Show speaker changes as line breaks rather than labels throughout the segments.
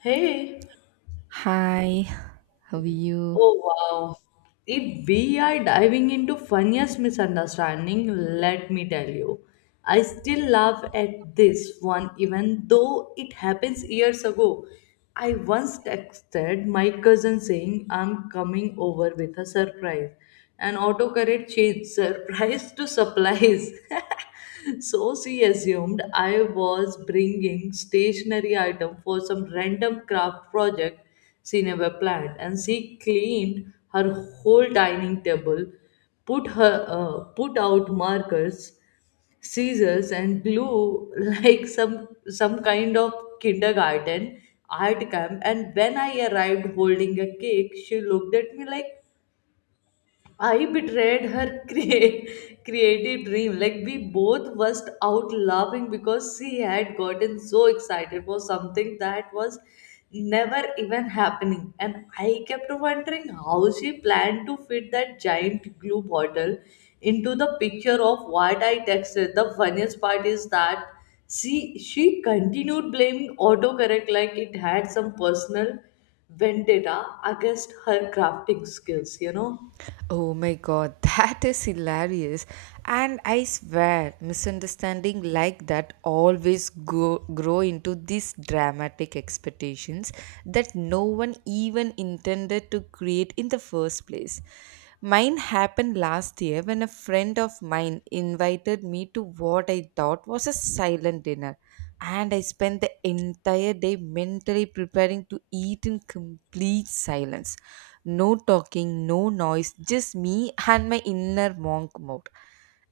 Hey,
Hi, how are you?
oh wow. If we are diving into funniest misunderstanding, let me tell you. I still laugh at this one even though it happens years ago. I once texted my cousin saying I'm coming over with a surprise and autocorrect changed surprise to supplies. So she assumed I was bringing stationery item for some random craft project she never planned, and she cleaned her whole dining table, put her put out markers, scissors, and glue like some kind of kindergarten art camp. And when I arrived holding a cake, she looked at me like, I betrayed creative dream. Like, we both burst out laughing because she had gotten so excited for something that was never even happening. And I kept wondering how she planned to fit that giant glue bottle into the picture of what I texted. The funniest part is that she continued blaming autocorrect like it had some personal vendetta against her crafting skills, you know?
Oh my god, that is hilarious. And I swear, misunderstanding like that grow into these dramatic expectations that no one even intended to create in the first place. Mine happened last year when a friend of mine invited me to what I thought was a silent dinner. And I spent the entire day mentally preparing to eat in complete silence. No talking, no noise, just me and my inner monk mode.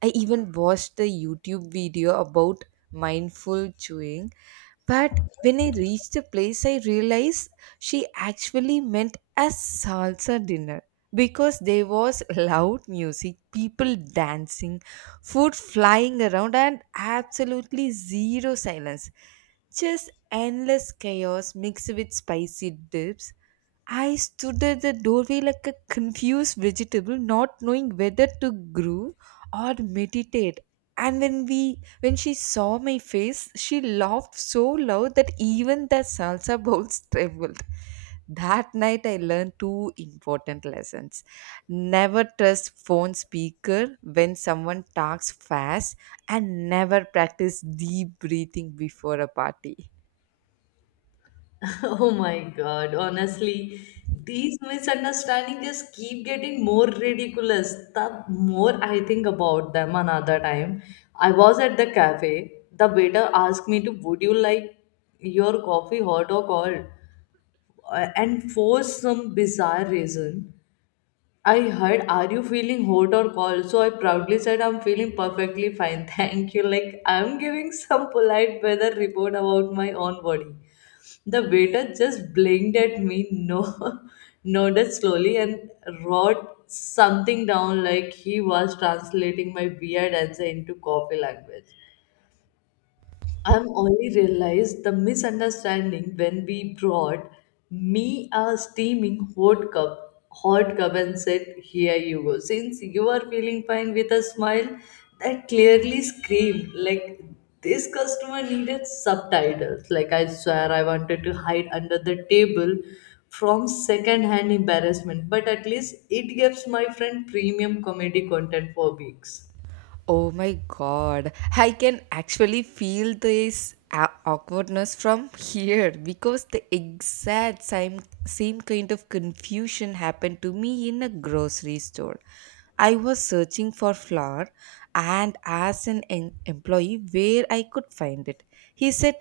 I even watched a YouTube video about mindful chewing, but when I reached the place, I realized she actually meant a salsa dinner because there was loud music, people dancing, food flying around, and absolutely zero silence. Just endless chaos mixed with spicy dips. I stood at the doorway like a confused vegetable, not knowing whether to groove or meditate. And when she saw my face, she laughed so loud that even the salsa bowls trembled. That night I learned two important lessons. Never trust phone speaker when someone talks fast, and never practice deep breathing before a party.
Oh my God, honestly, these misunderstandings just keep getting more ridiculous. The more I think about them another time, I was at the cafe. The waiter asked me to, would you like your coffee hot or cold? And for some bizarre reason, I heard, are you feeling hot or cold? So I proudly said, I'm feeling perfectly fine. Thank you. Like I'm giving some polite weather report about my own body. The waiter just blinked at me, no, nodded slowly, and wrote something down like he was translating my weird answer into coffee language. I'm only realized the misunderstanding when we brought me a steaming hot cup and said, Here you go. Since you are feeling fine with a smile, that clearly screamed like this customer needed subtitles. Like I swear I wanted to hide under the table from second-hand embarrassment, but at least it gives my friend premium comedy content for weeks.
Oh my god, I can actually feel this awkwardness from here because the exact same kind of confusion happened to me in a grocery store. I was searching for flour and asked an employee where I could find it. He said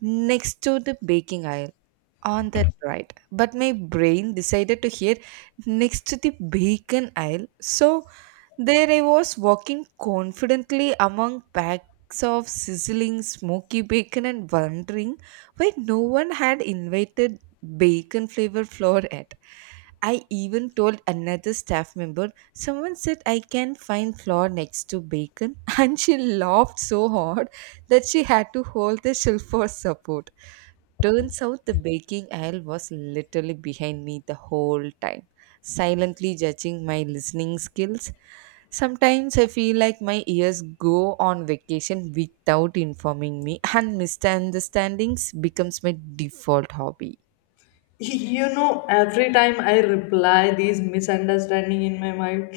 next to the baking aisle on that right. But my brain decided to hear next to the bacon aisle. So there I was, walking confidently among packs of sizzling smoky bacon and wondering why no one had invited bacon flavor flour yet. I even told another staff member, someone said I can find flour next to bacon, and she laughed so hard that she had to hold the shelf for support. Turns out the baking aisle was literally behind me the whole time, silently judging my listening skills. Sometimes I feel like my ears go on vacation without informing me, and misunderstandings becomes my default hobby.
You know, every time I reply these misunderstanding in my mind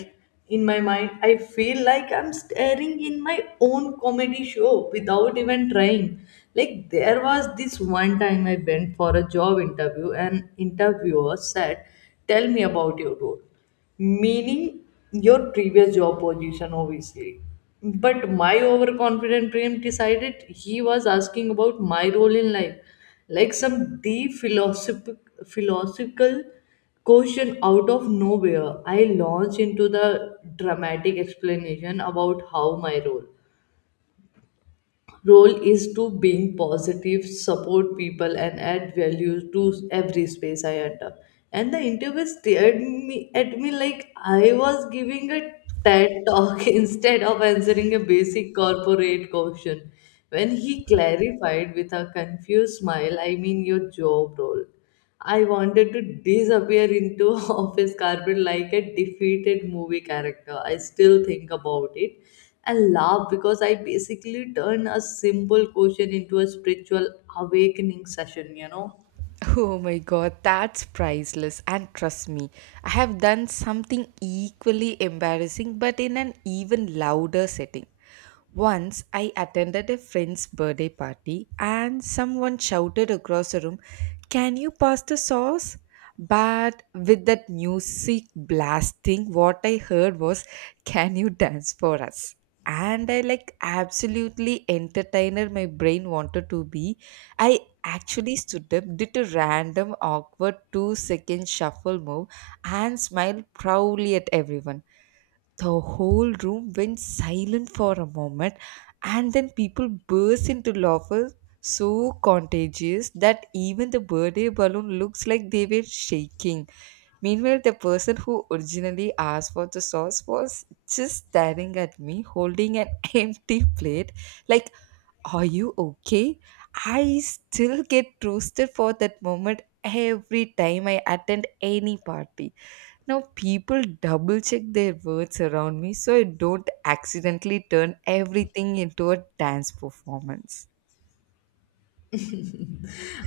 in my mind I feel like I'm staring in my own comedy show without even trying. Like there was this one time I went for a job interview and interviewer said, tell me about your role, meaning your previous job position obviously, but my overconfident brain decided he was asking about my role in life, like some deep philosophical question. Out of nowhere I launched into the dramatic explanation about how my role is to being positive, support people, and add value to every space I enter. And the interviewer stared me at me like I was giving a TED talk instead of answering a basic corporate question. When he clarified with a confused smile, I mean your job role, I wanted to disappear into office carpet like a defeated movie character. I still think about it and laugh because I basically turned a simple question into a spiritual awakening session, you know.
Oh my god, that's priceless. And trust me, I have done something equally embarrassing but in an even louder setting. Once I attended a friend's birthday party and someone shouted across the room, can you pass the sauce? But with that music blasting, what I heard was, can you dance for us? And I, like absolutely entertainer my brain wanted to be, I actually stood up, did a random awkward two second shuffle move, and smiled proudly at everyone. The whole room went silent for a moment, and then people burst into laughter so contagious that even the birthday balloon looks like they were shaking. Meanwhile, the person who originally asked for the sauce was just staring at me, holding an empty plate, like, are you okay? I still get roasted for that moment every time I attend any party. Now, people double check their words around me so I don't accidentally turn everything into a dance performance.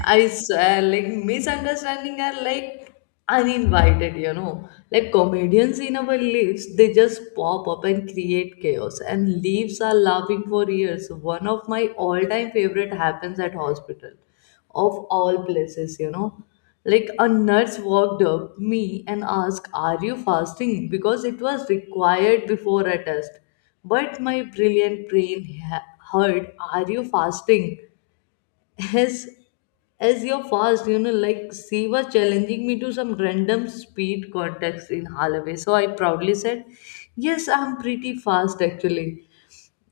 I swear, like misunderstanding are like uninvited, you know. Like comedians in our lives, they just pop up and create chaos, and leaves are laughing for years. One of my all-time favorite happens at hospital, of all places, you know. Like a nurse walked up me and asked, "Are you fasting?" Because it was required before a test. But my brilliant brain heard, Are you fasting? As as you're fast, you know, like she was challenging me to some random speed contest in Holloway. So I proudly said, yes, I'm pretty fast actually,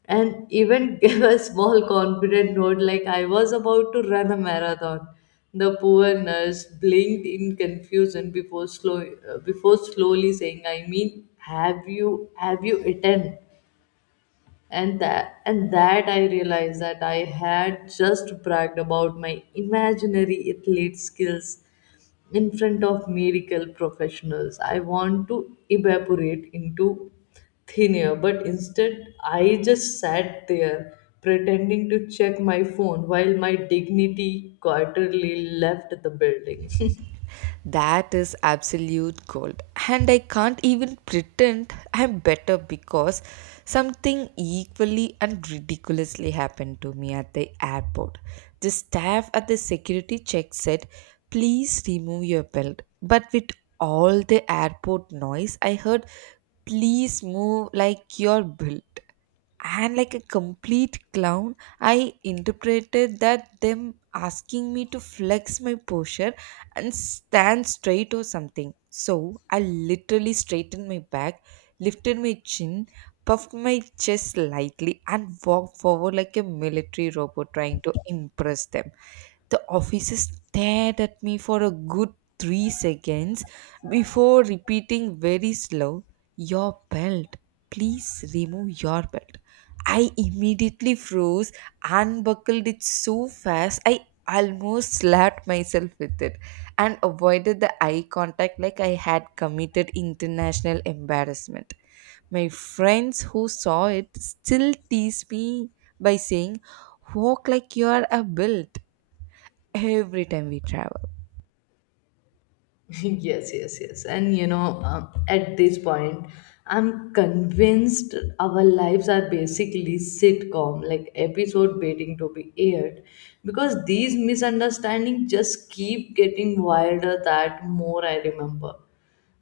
and even gave a small confident note like I was about to run a marathon. The poor nurse blinked in confusion before slow before slowly saying, I mean have you eaten. And that I realized that I had just bragged about my imaginary athlete skills in front of medical professionals. I want to evaporate into thin air, but instead I just sat there pretending to check my phone while my dignity quarterly left the building.
That is absolute gold. And I can't even pretend I'm better because something equally and ridiculously happened to me at the airport. The staff at the security check said, please remove your belt. But with all the airport noise, I heard, please move like your bill. And like a complete clown, I interpreted that them asking me to flex my posture and stand straight or something, so I literally straightened my back, lifted my chin, puffed my chest lightly, and walked forward like a military robot trying to impress them. The officer stared at me for a good three seconds before repeating very slow, your belt. Please remove your belt. I immediately froze, unbuckled it so fast, I almost slapped myself with it, and avoided the eye contact like I had committed international embarrassment. My friends who saw it still tease me by saying, walk like you are a built, every time we travel.
Yes, and you know, at this point I'm convinced our lives are basically sitcom like episode waiting to be aired because these misunderstandings just keep getting wilder that more I remember.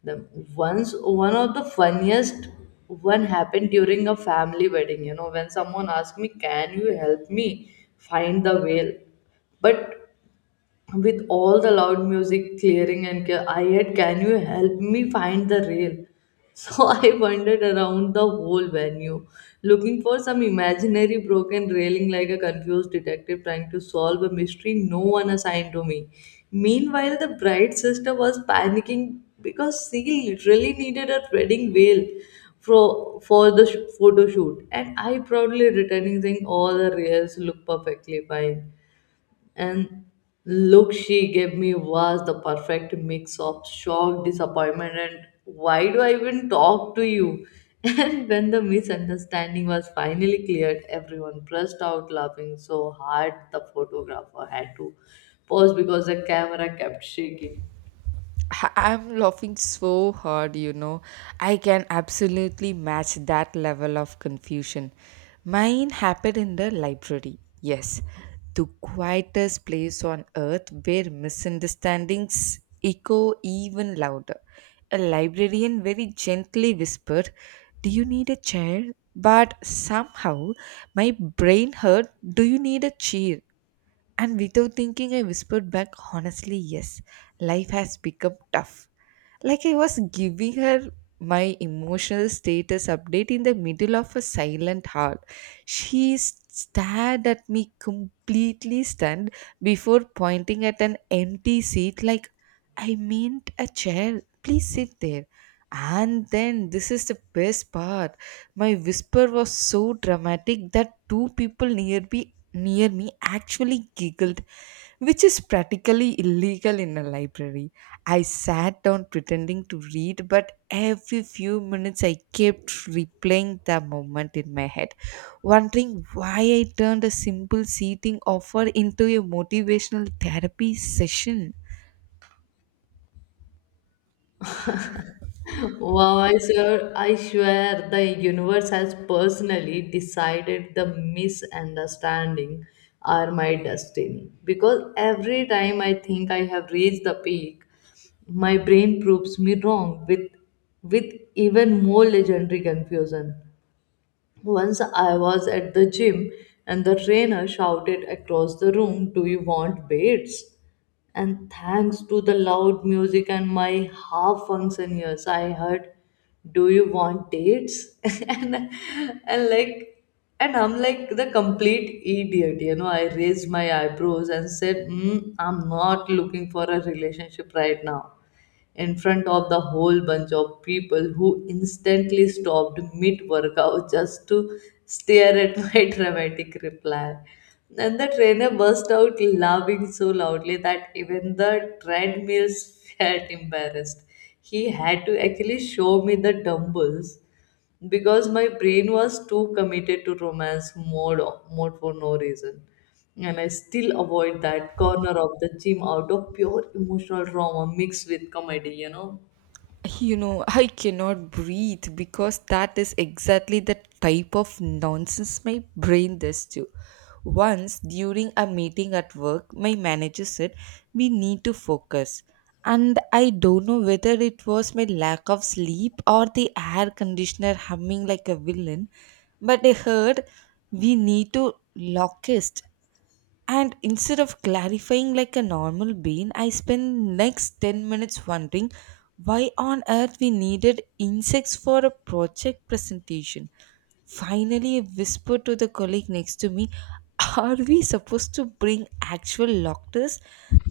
The once One of the funniest one happened during a family wedding, you know, when someone asked me, can you help me find the whale? But with all the loud music clearing and I had, can you help me find the rail? So I wandered around the whole venue, looking for some imaginary broken railing like a confused detective trying to solve a mystery no one assigned to me. Meanwhile, the bride sister was panicking because she literally needed a wedding veil for the photo shoot, and I proudly returning saying all the rails look perfectly fine, and look she gave me was the perfect mix of shock, disappointment, and why do I even talk to you? And when the misunderstanding was finally cleared, everyone burst out laughing so hard the photographer had to pause because the camera kept shaking.
I'm laughing so hard, you know. I can absolutely match that level of confusion. Mine happened in the library. Yes, the quietest place on earth where misunderstandings echo even louder. A librarian very gently whispered, do you need a chair? But somehow my brain heard, do you need a cheer? And without thinking, I whispered back, honestly, yes, life has become tough. Like I was giving her my emotional status update in the middle of a silent hall. She stared at me completely stunned before pointing at an empty seat like I meant a chair. Please sit there. And then this is the best part. My whisper was so dramatic that two people near me actually giggled, which is practically illegal in a library. I sat down pretending to read, but every few minutes I kept replaying the moment in my head, wondering why I turned a simple seating offer into a motivational therapy session.
Wow, I swear the universe has personally decided the misunderstanding are my destiny. Because every time I think I have reached the peak, my brain proves me wrong with even more legendary confusion. Once I was at the gym and the trainer shouted across the room, Do you want weights? And thanks to the loud music and my half function ears, I heard, Do you want dates? and, and like, and I'm like the complete idiot, you know. I raised my eyebrows and said, mm, I'm not looking for a relationship right now, in front of the whole bunch of people who instantly stopped mid workout just to stare at my dramatic reply. And the trainer burst out laughing so loudly that even the treadmills felt embarrassed. He had to actually show me the dumbbells because my brain was too committed to romance mode for no reason, and I still avoid that corner of the gym out of pure emotional trauma mixed with comedy, you know.
You know, I cannot breathe because that is exactly the type of nonsense my brain does too. Once during a meeting at work, my manager said, we need to focus. And I don't know whether it was my lack of sleep or the air conditioner humming like a villain, but I heard we need to locust. And instead of clarifying like a normal bean, I spend next 10 minutes wondering why on earth we needed insects for a project presentation. Finally, I whispered to the colleague next to me, are we supposed to bring actual lockers?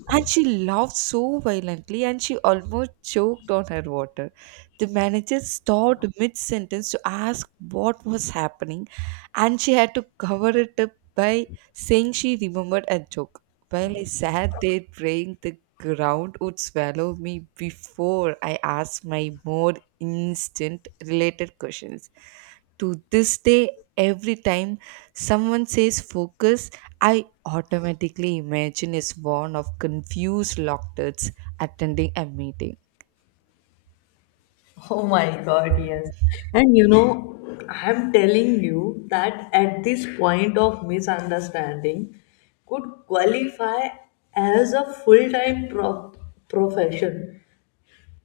And she laughed so violently and she almost choked on her water. The manager stopped mid sentence to ask what was happening, and she had to cover it up by saying she remembered a joke. While I sat there praying the ground would swallow me before I asked my more instant related questions. To this day, every time someone says focus, I automatically imagine a swan of confused locktards attending a meeting.
Oh my god, yes. And you know, I'm telling you that at this point of misunderstanding could qualify as a full time profession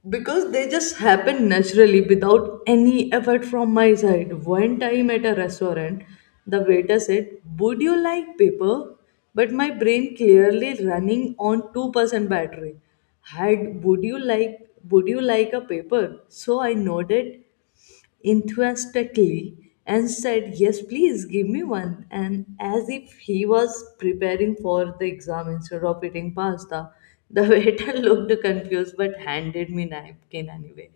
because they just happen naturally without any effort from my side. One time at a restaurant, the waiter said, Would you like paper? But my brain clearly running on 2% battery. Had would you like a paper? So I nodded enthusiastically and said, Yes, please give me one. And as if he was preparing for the exam instead of eating pasta, the waiter looked confused but handed me napkin anyway.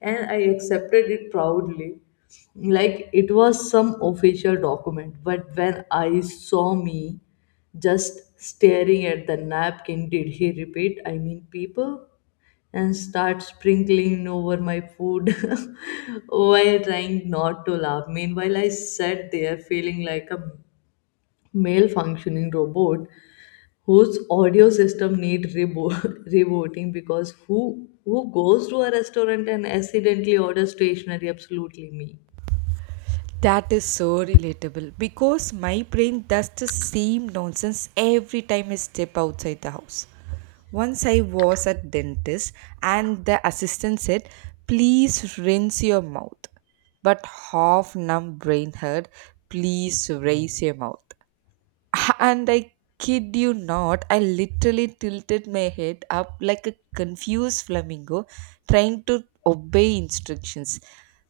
And I accepted it proudly, like it was some official document. But when I saw me just staring at the napkin, did he repeat? I mean, people and start sprinkling over my food while trying not to laugh. Meanwhile, I sat there feeling like a malfunctioning robot whose audio system need rebooting because who goes to a restaurant and accidentally orders stationery? Absolutely me.
That is so relatable because my brain does the same nonsense every time I step outside the house. Once I was at dentist and the assistant said, "Please rinse your mouth." But half numb brain heard, "Please raise your mouth." And I kid you not, I literally tilted my head up like a confused flamingo trying to obey instructions.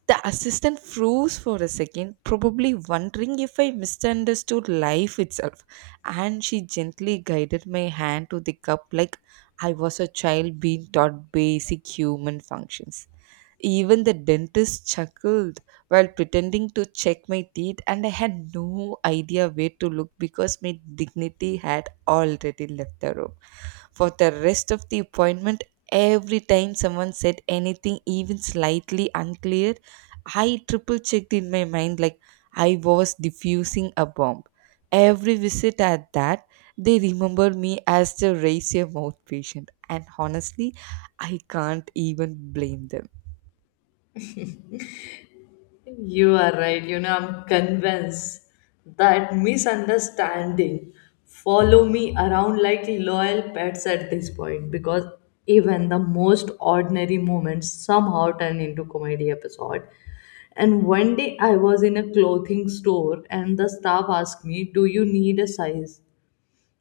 The assistant froze for a second, probably wondering if I misunderstood life itself, and she gently guided my hand to the cup like I was a child being taught basic human functions. Even the dentist chuckled while pretending to check my teeth, and I had no idea where to look because my dignity had already left the room. For the rest of the appointment, every time someone said anything, even slightly unclear, I triple checked in my mind like I was diffusing a bomb. Every visit at that, they remember me as the raise your mouth patient, and honestly, I can't even blame them.
You are right. You know, I'm convinced that misunderstanding follow me around like loyal pets at this point because even the most ordinary moments somehow turn into comedy episode. And one day I was in a clothing store and the staff asked me, "Do you need a size?"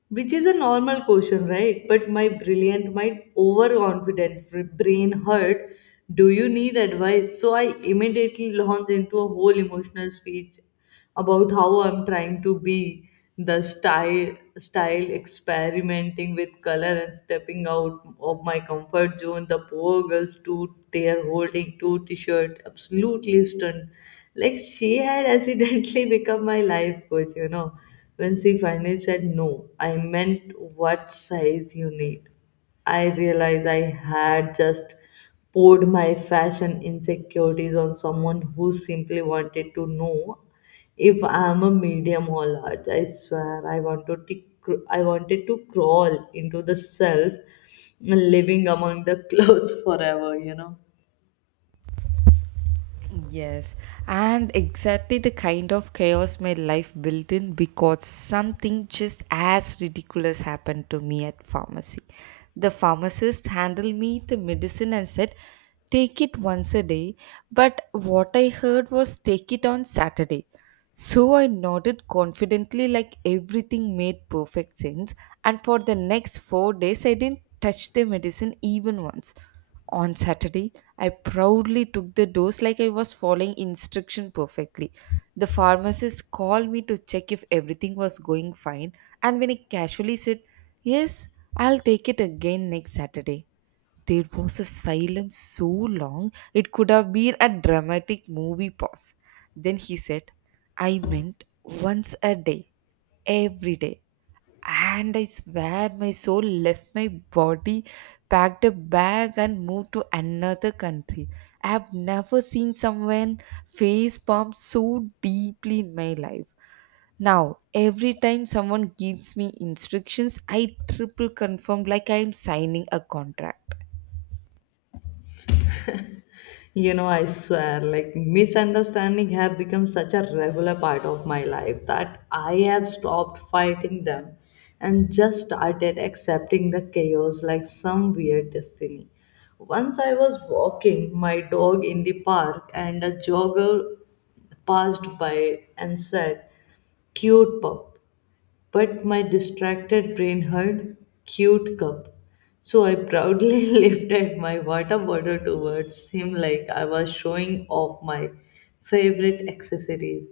Which is a normal question, right? But my overconfident brain heard, Do you need advice? So I immediately launched into a whole emotional speech about how I'm trying to be the style experimenting with color and stepping out of my comfort zone. The poor girls too they are holding two t-shirt absolutely stunned. Like she had accidentally become my life coach, you know. When she finally said, no, I meant what size you need. I realized I had just poured my fashion insecurities on someone who simply wanted to know if I'm a medium or large. I swear I wanted to crawl into the self living among the clothes forever, you know.
Yes, and exactly the kind of chaos my life built in because something just as ridiculous happened to me at pharmacy. The pharmacist handed me the medicine and said, "Take it once a day," but what I heard was "Take it on Saturday." So I nodded confidently, like everything made perfect sense, and for the next four days, I didn't touch the medicine even once. On Saturday, I proudly took the dose like I was following instruction perfectly. The pharmacist called me to check if everything was going fine, and when I casually said, yes, I'll take it again next Saturday. There was a silence so long it could have been a dramatic movie pause. Then he said, I meant once a day, every day. And I swear my soul left my body, packed a bag, and moved to another country. I have never seen someone face palm so deeply in my life. Now, every time someone gives me instructions, I triple confirm like I am signing a contract.
You know, I swear, like misunderstanding have become such a regular part of my life that I have stopped fighting them and just started accepting the chaos like some weird destiny. Once I was walking my dog in the park and a jogger passed by and said, Cute pup, but my distracted brain heard cute cup. So I proudly lifted my water bottle towards him like I was showing off my favorite accessories.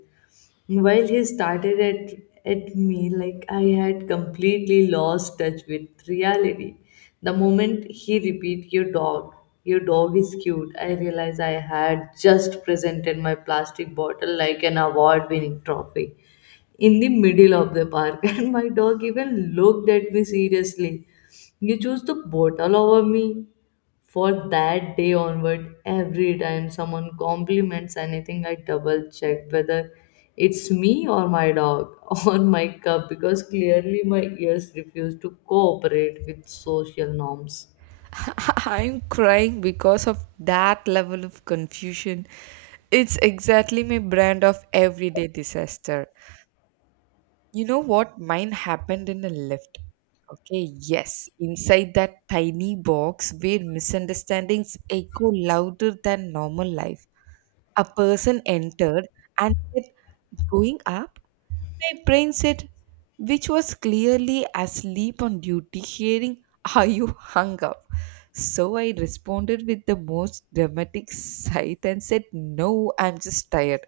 While he started at me like I had completely lost touch with reality. The moment he repeated, "Your dog, your dog is cute," I realized I had just presented my plastic bottle like an award winning trophy in the middle of the park and my dog even looked at me seriously, "You choose the bottle over me?" For that day onward, every time someone compliments anything, I double check whether it's me or my dog or my cup, because clearly my ears refuse to cooperate with social norms.
I'm crying because of that level of confusion. It's exactly my brand of everyday disaster. You know what? Mine happened in a lift. Okay, yes, inside that tiny box where misunderstandings echo louder than normal life. A person entered and said, going up? My brain said, which was clearly asleep on duty, hearing, are you hung up? So I responded with the most dramatic sigh and said, no, I'm just tired,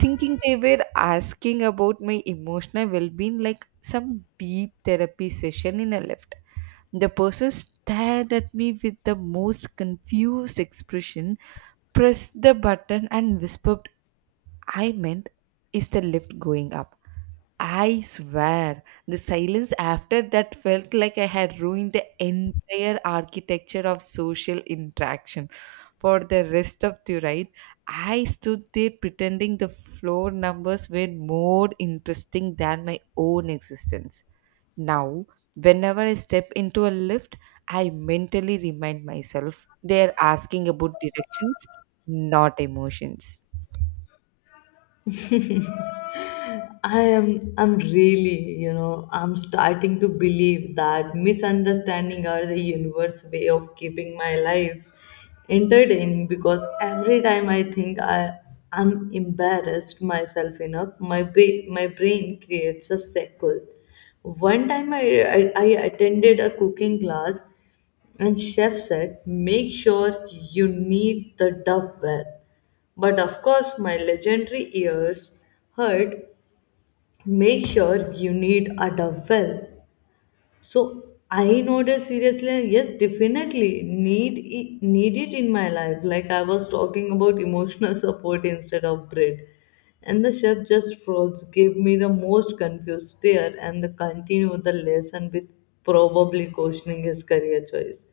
thinking they were asking about my emotional well-being like some deep therapy session in a lift. The person stared at me with the most confused expression, pressed the button, and whispered, I meant, is the lift going up? I swear the silence after that felt like I had ruined the entire architecture of social interaction for the rest of the ride. I stood there pretending the floor numbers were more interesting than my own existence. Now, whenever I step into a lift, I mentally remind myself they're asking about directions, not emotions.
I'm really, I'm starting to believe that misunderstanding are the universe way of keeping my life entertaining, because every time I think I I'm embarrassed myself enough, my brain creates a cycle. One time I attended a cooking class and chef said, "Make sure you knead the dough well." But of course, my legendary ears heard, "Make sure you need a well." So I noticed seriously, "Yes, definitely need it in my life," like I was talking about emotional support instead of bread. And the chef just froze, gave me the most confused stare, and the continued the lesson with probably questioning his career choice.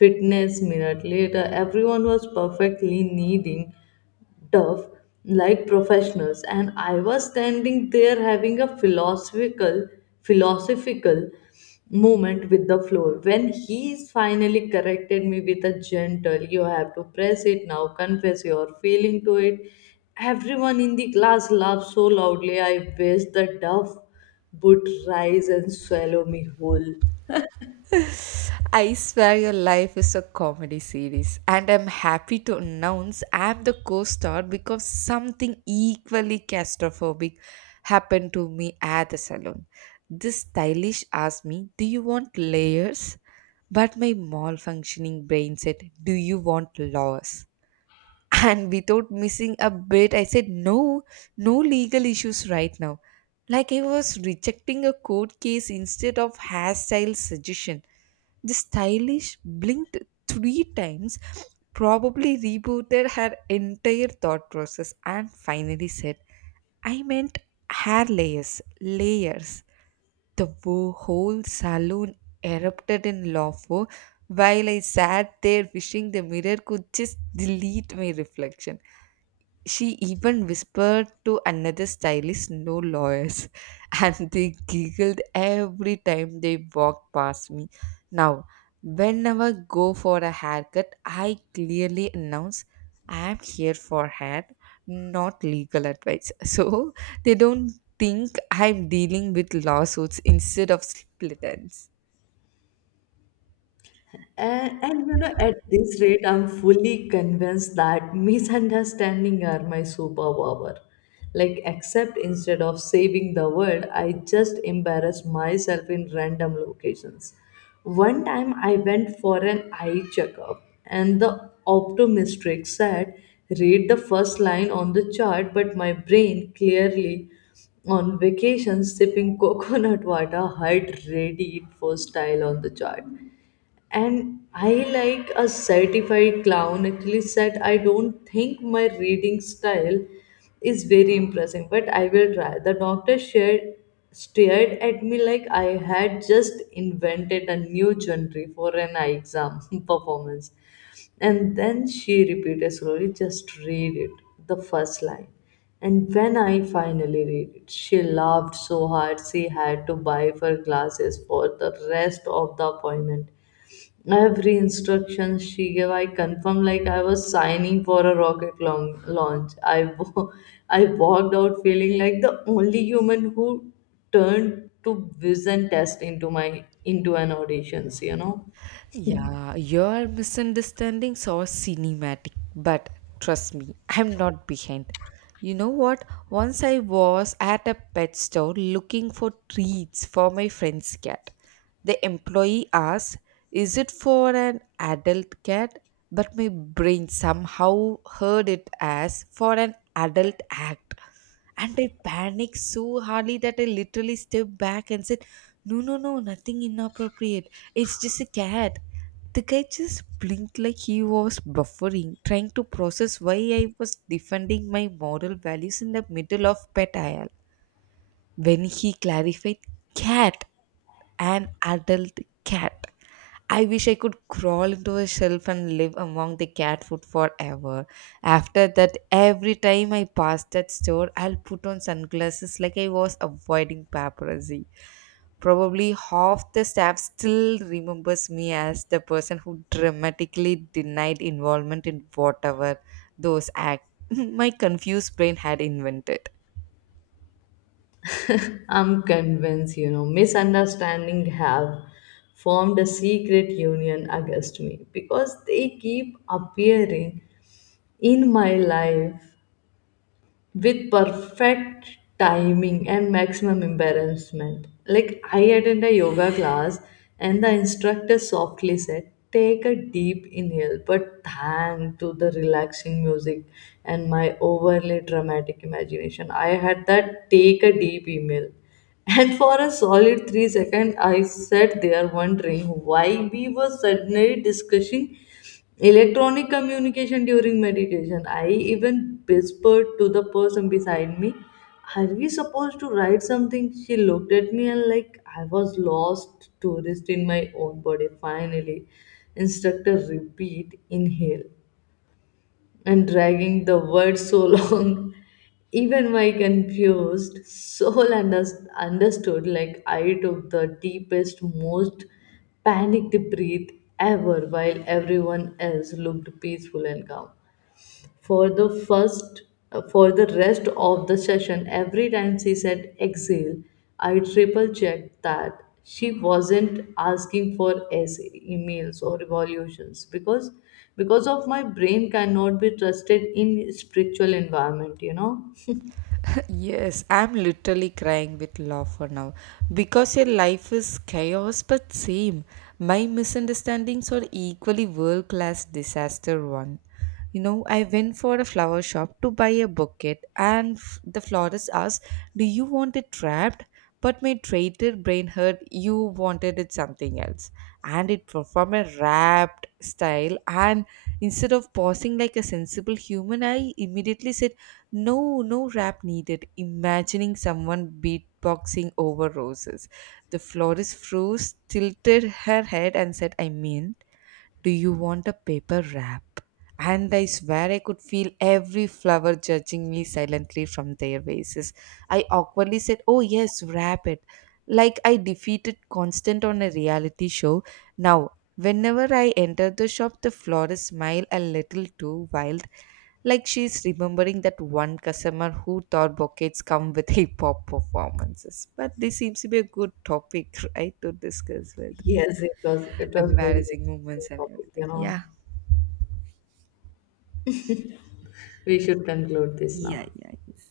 Fitness minute later, everyone was perfectly kneading tough like professionals, and I was standing there having a philosophical moment with the floor when he finally corrected me with a gentle, "You have to press it, now confess your feeling to it." Everyone in the class laughed so loudly I wish the duff would rise and swallow me whole.
I swear your life is a comedy series, and I'm happy to announce I'm the co star because something equally claustrophobic happened to me at the salon. This stylish asked me, do you want layers? But my malfunctioning brain said, do you want laws? And without missing a bit, I said, no, no legal issues right now. Like I was rejecting a court case instead of hairstyle suggestion. The stylish blinked three times, probably rebooted her entire thought process, and finally said, I meant hair layers, layers. The whole saloon erupted in laughter while I sat there wishing the mirror could just delete my reflection. She even whispered to another stylist, no lawyers, and they giggled every time they walked past me. Now, whenever I go for a haircut, I clearly announce I am here for hair, not legal advice. So they don't think I'm dealing with lawsuits instead of split ends.
And at this rate, I'm fully convinced that misunderstanding are my superpower. Like, except instead of saving the world, I just embarrass myself in random locations. One time I went for an eye checkup, and the optometrist said, "Read the first line on the chart," but my brain clearly on vacation sipping coconut water heart ready it for style on the chart. And I, like a certified clown, actually said, "I don't think my reading style is very impressive, but I will try." The doctor shared, stared at me like I had just invented a new genre for an eye exam performance. And then she repeated slowly, "Just read it, the first line." And when I finally read it, she laughed so hard she had to buy her glasses for the rest of the appointment. Every instruction she gave, I confirmed like I was signing for a launch. I walked out feeling like the only human who turned to vision test into my into an auditions.
Yeah, your misunderstandings are cinematic, but trust me, I'm not behind. You know what? Once I was at a pet store looking for treats for my friend's cat. The employee asked, is it for an adult cat? But my brain somehow heard it as for an adult act. And I panicked so hardly that I literally stepped back and said, no, no, no, nothing inappropriate. It's just a cat. The guy just blinked like he was buffering, trying to process why I was defending my moral values in the middle of pet aisle. When he clarified cat, an adult cat. I wish I could crawl into a shelf and live among the cat food forever. After that, every time I pass that store, I'll put on sunglasses like I was avoiding paparazzi. Probably half the staff still remembers me as the person who dramatically denied involvement in whatever those act my confused brain had invented.
I'm convinced. Misunderstanding have formed a secret union against me because they keep appearing in my life with perfect timing and maximum embarrassment. Like I attend a yoga class and the instructor softly said, "Take a deep inhale," but thanks to the relaxing music and my overly dramatic imagination, I had that, "Take a deep inhale." And for a solid 3 seconds, I sat there wondering why we were suddenly discussing electronic communication during meditation. I even whispered to the person beside me, "Are we supposed to write something?" She looked at me and, like, I was lost tourist in my own body. Finally, instructor repeat inhale and dragging the word so long. Even my confused soul understood. Like, I took the deepest, most panicked breath ever while everyone else looked peaceful and calm. For the first for the rest of the session, every time she said exhale, I triple checked that she wasn't asking for essay, emails, or evaluations, because of my brain cannot be trusted in spiritual environment,
Yes, I'm literally crying with laughter now because your life is chaos, but same. My misunderstandings are equally world class disaster one. You know, I went for a flower shop to buy a bouquet, and the florist asked, "Do you want it wrapped?" But my traitor brain heard you wanted it something else, and it performed a wrapped style. And instead of pausing like a sensible human, I immediately said no, no rap needed. Imagining someone beatboxing over roses. The florist froze, tilted her head, and said, I mean, do you want a paper wrap? And I swear I could feel every flower judging me silently from their vases. I awkwardly said, oh, yes, wrap it. Like I defeated Constant on a reality show. Now, whenever I enter the shop, the florist smile a little too wild like she's remembering that one customer who thought buckets come with hip hop performances. But this seems to be a good topic, right, to discuss with
yes, it was very
embarrassing
interesting
moments and
topic,
everything. Yeah.
we should conclude this now.
Yeah, yeah,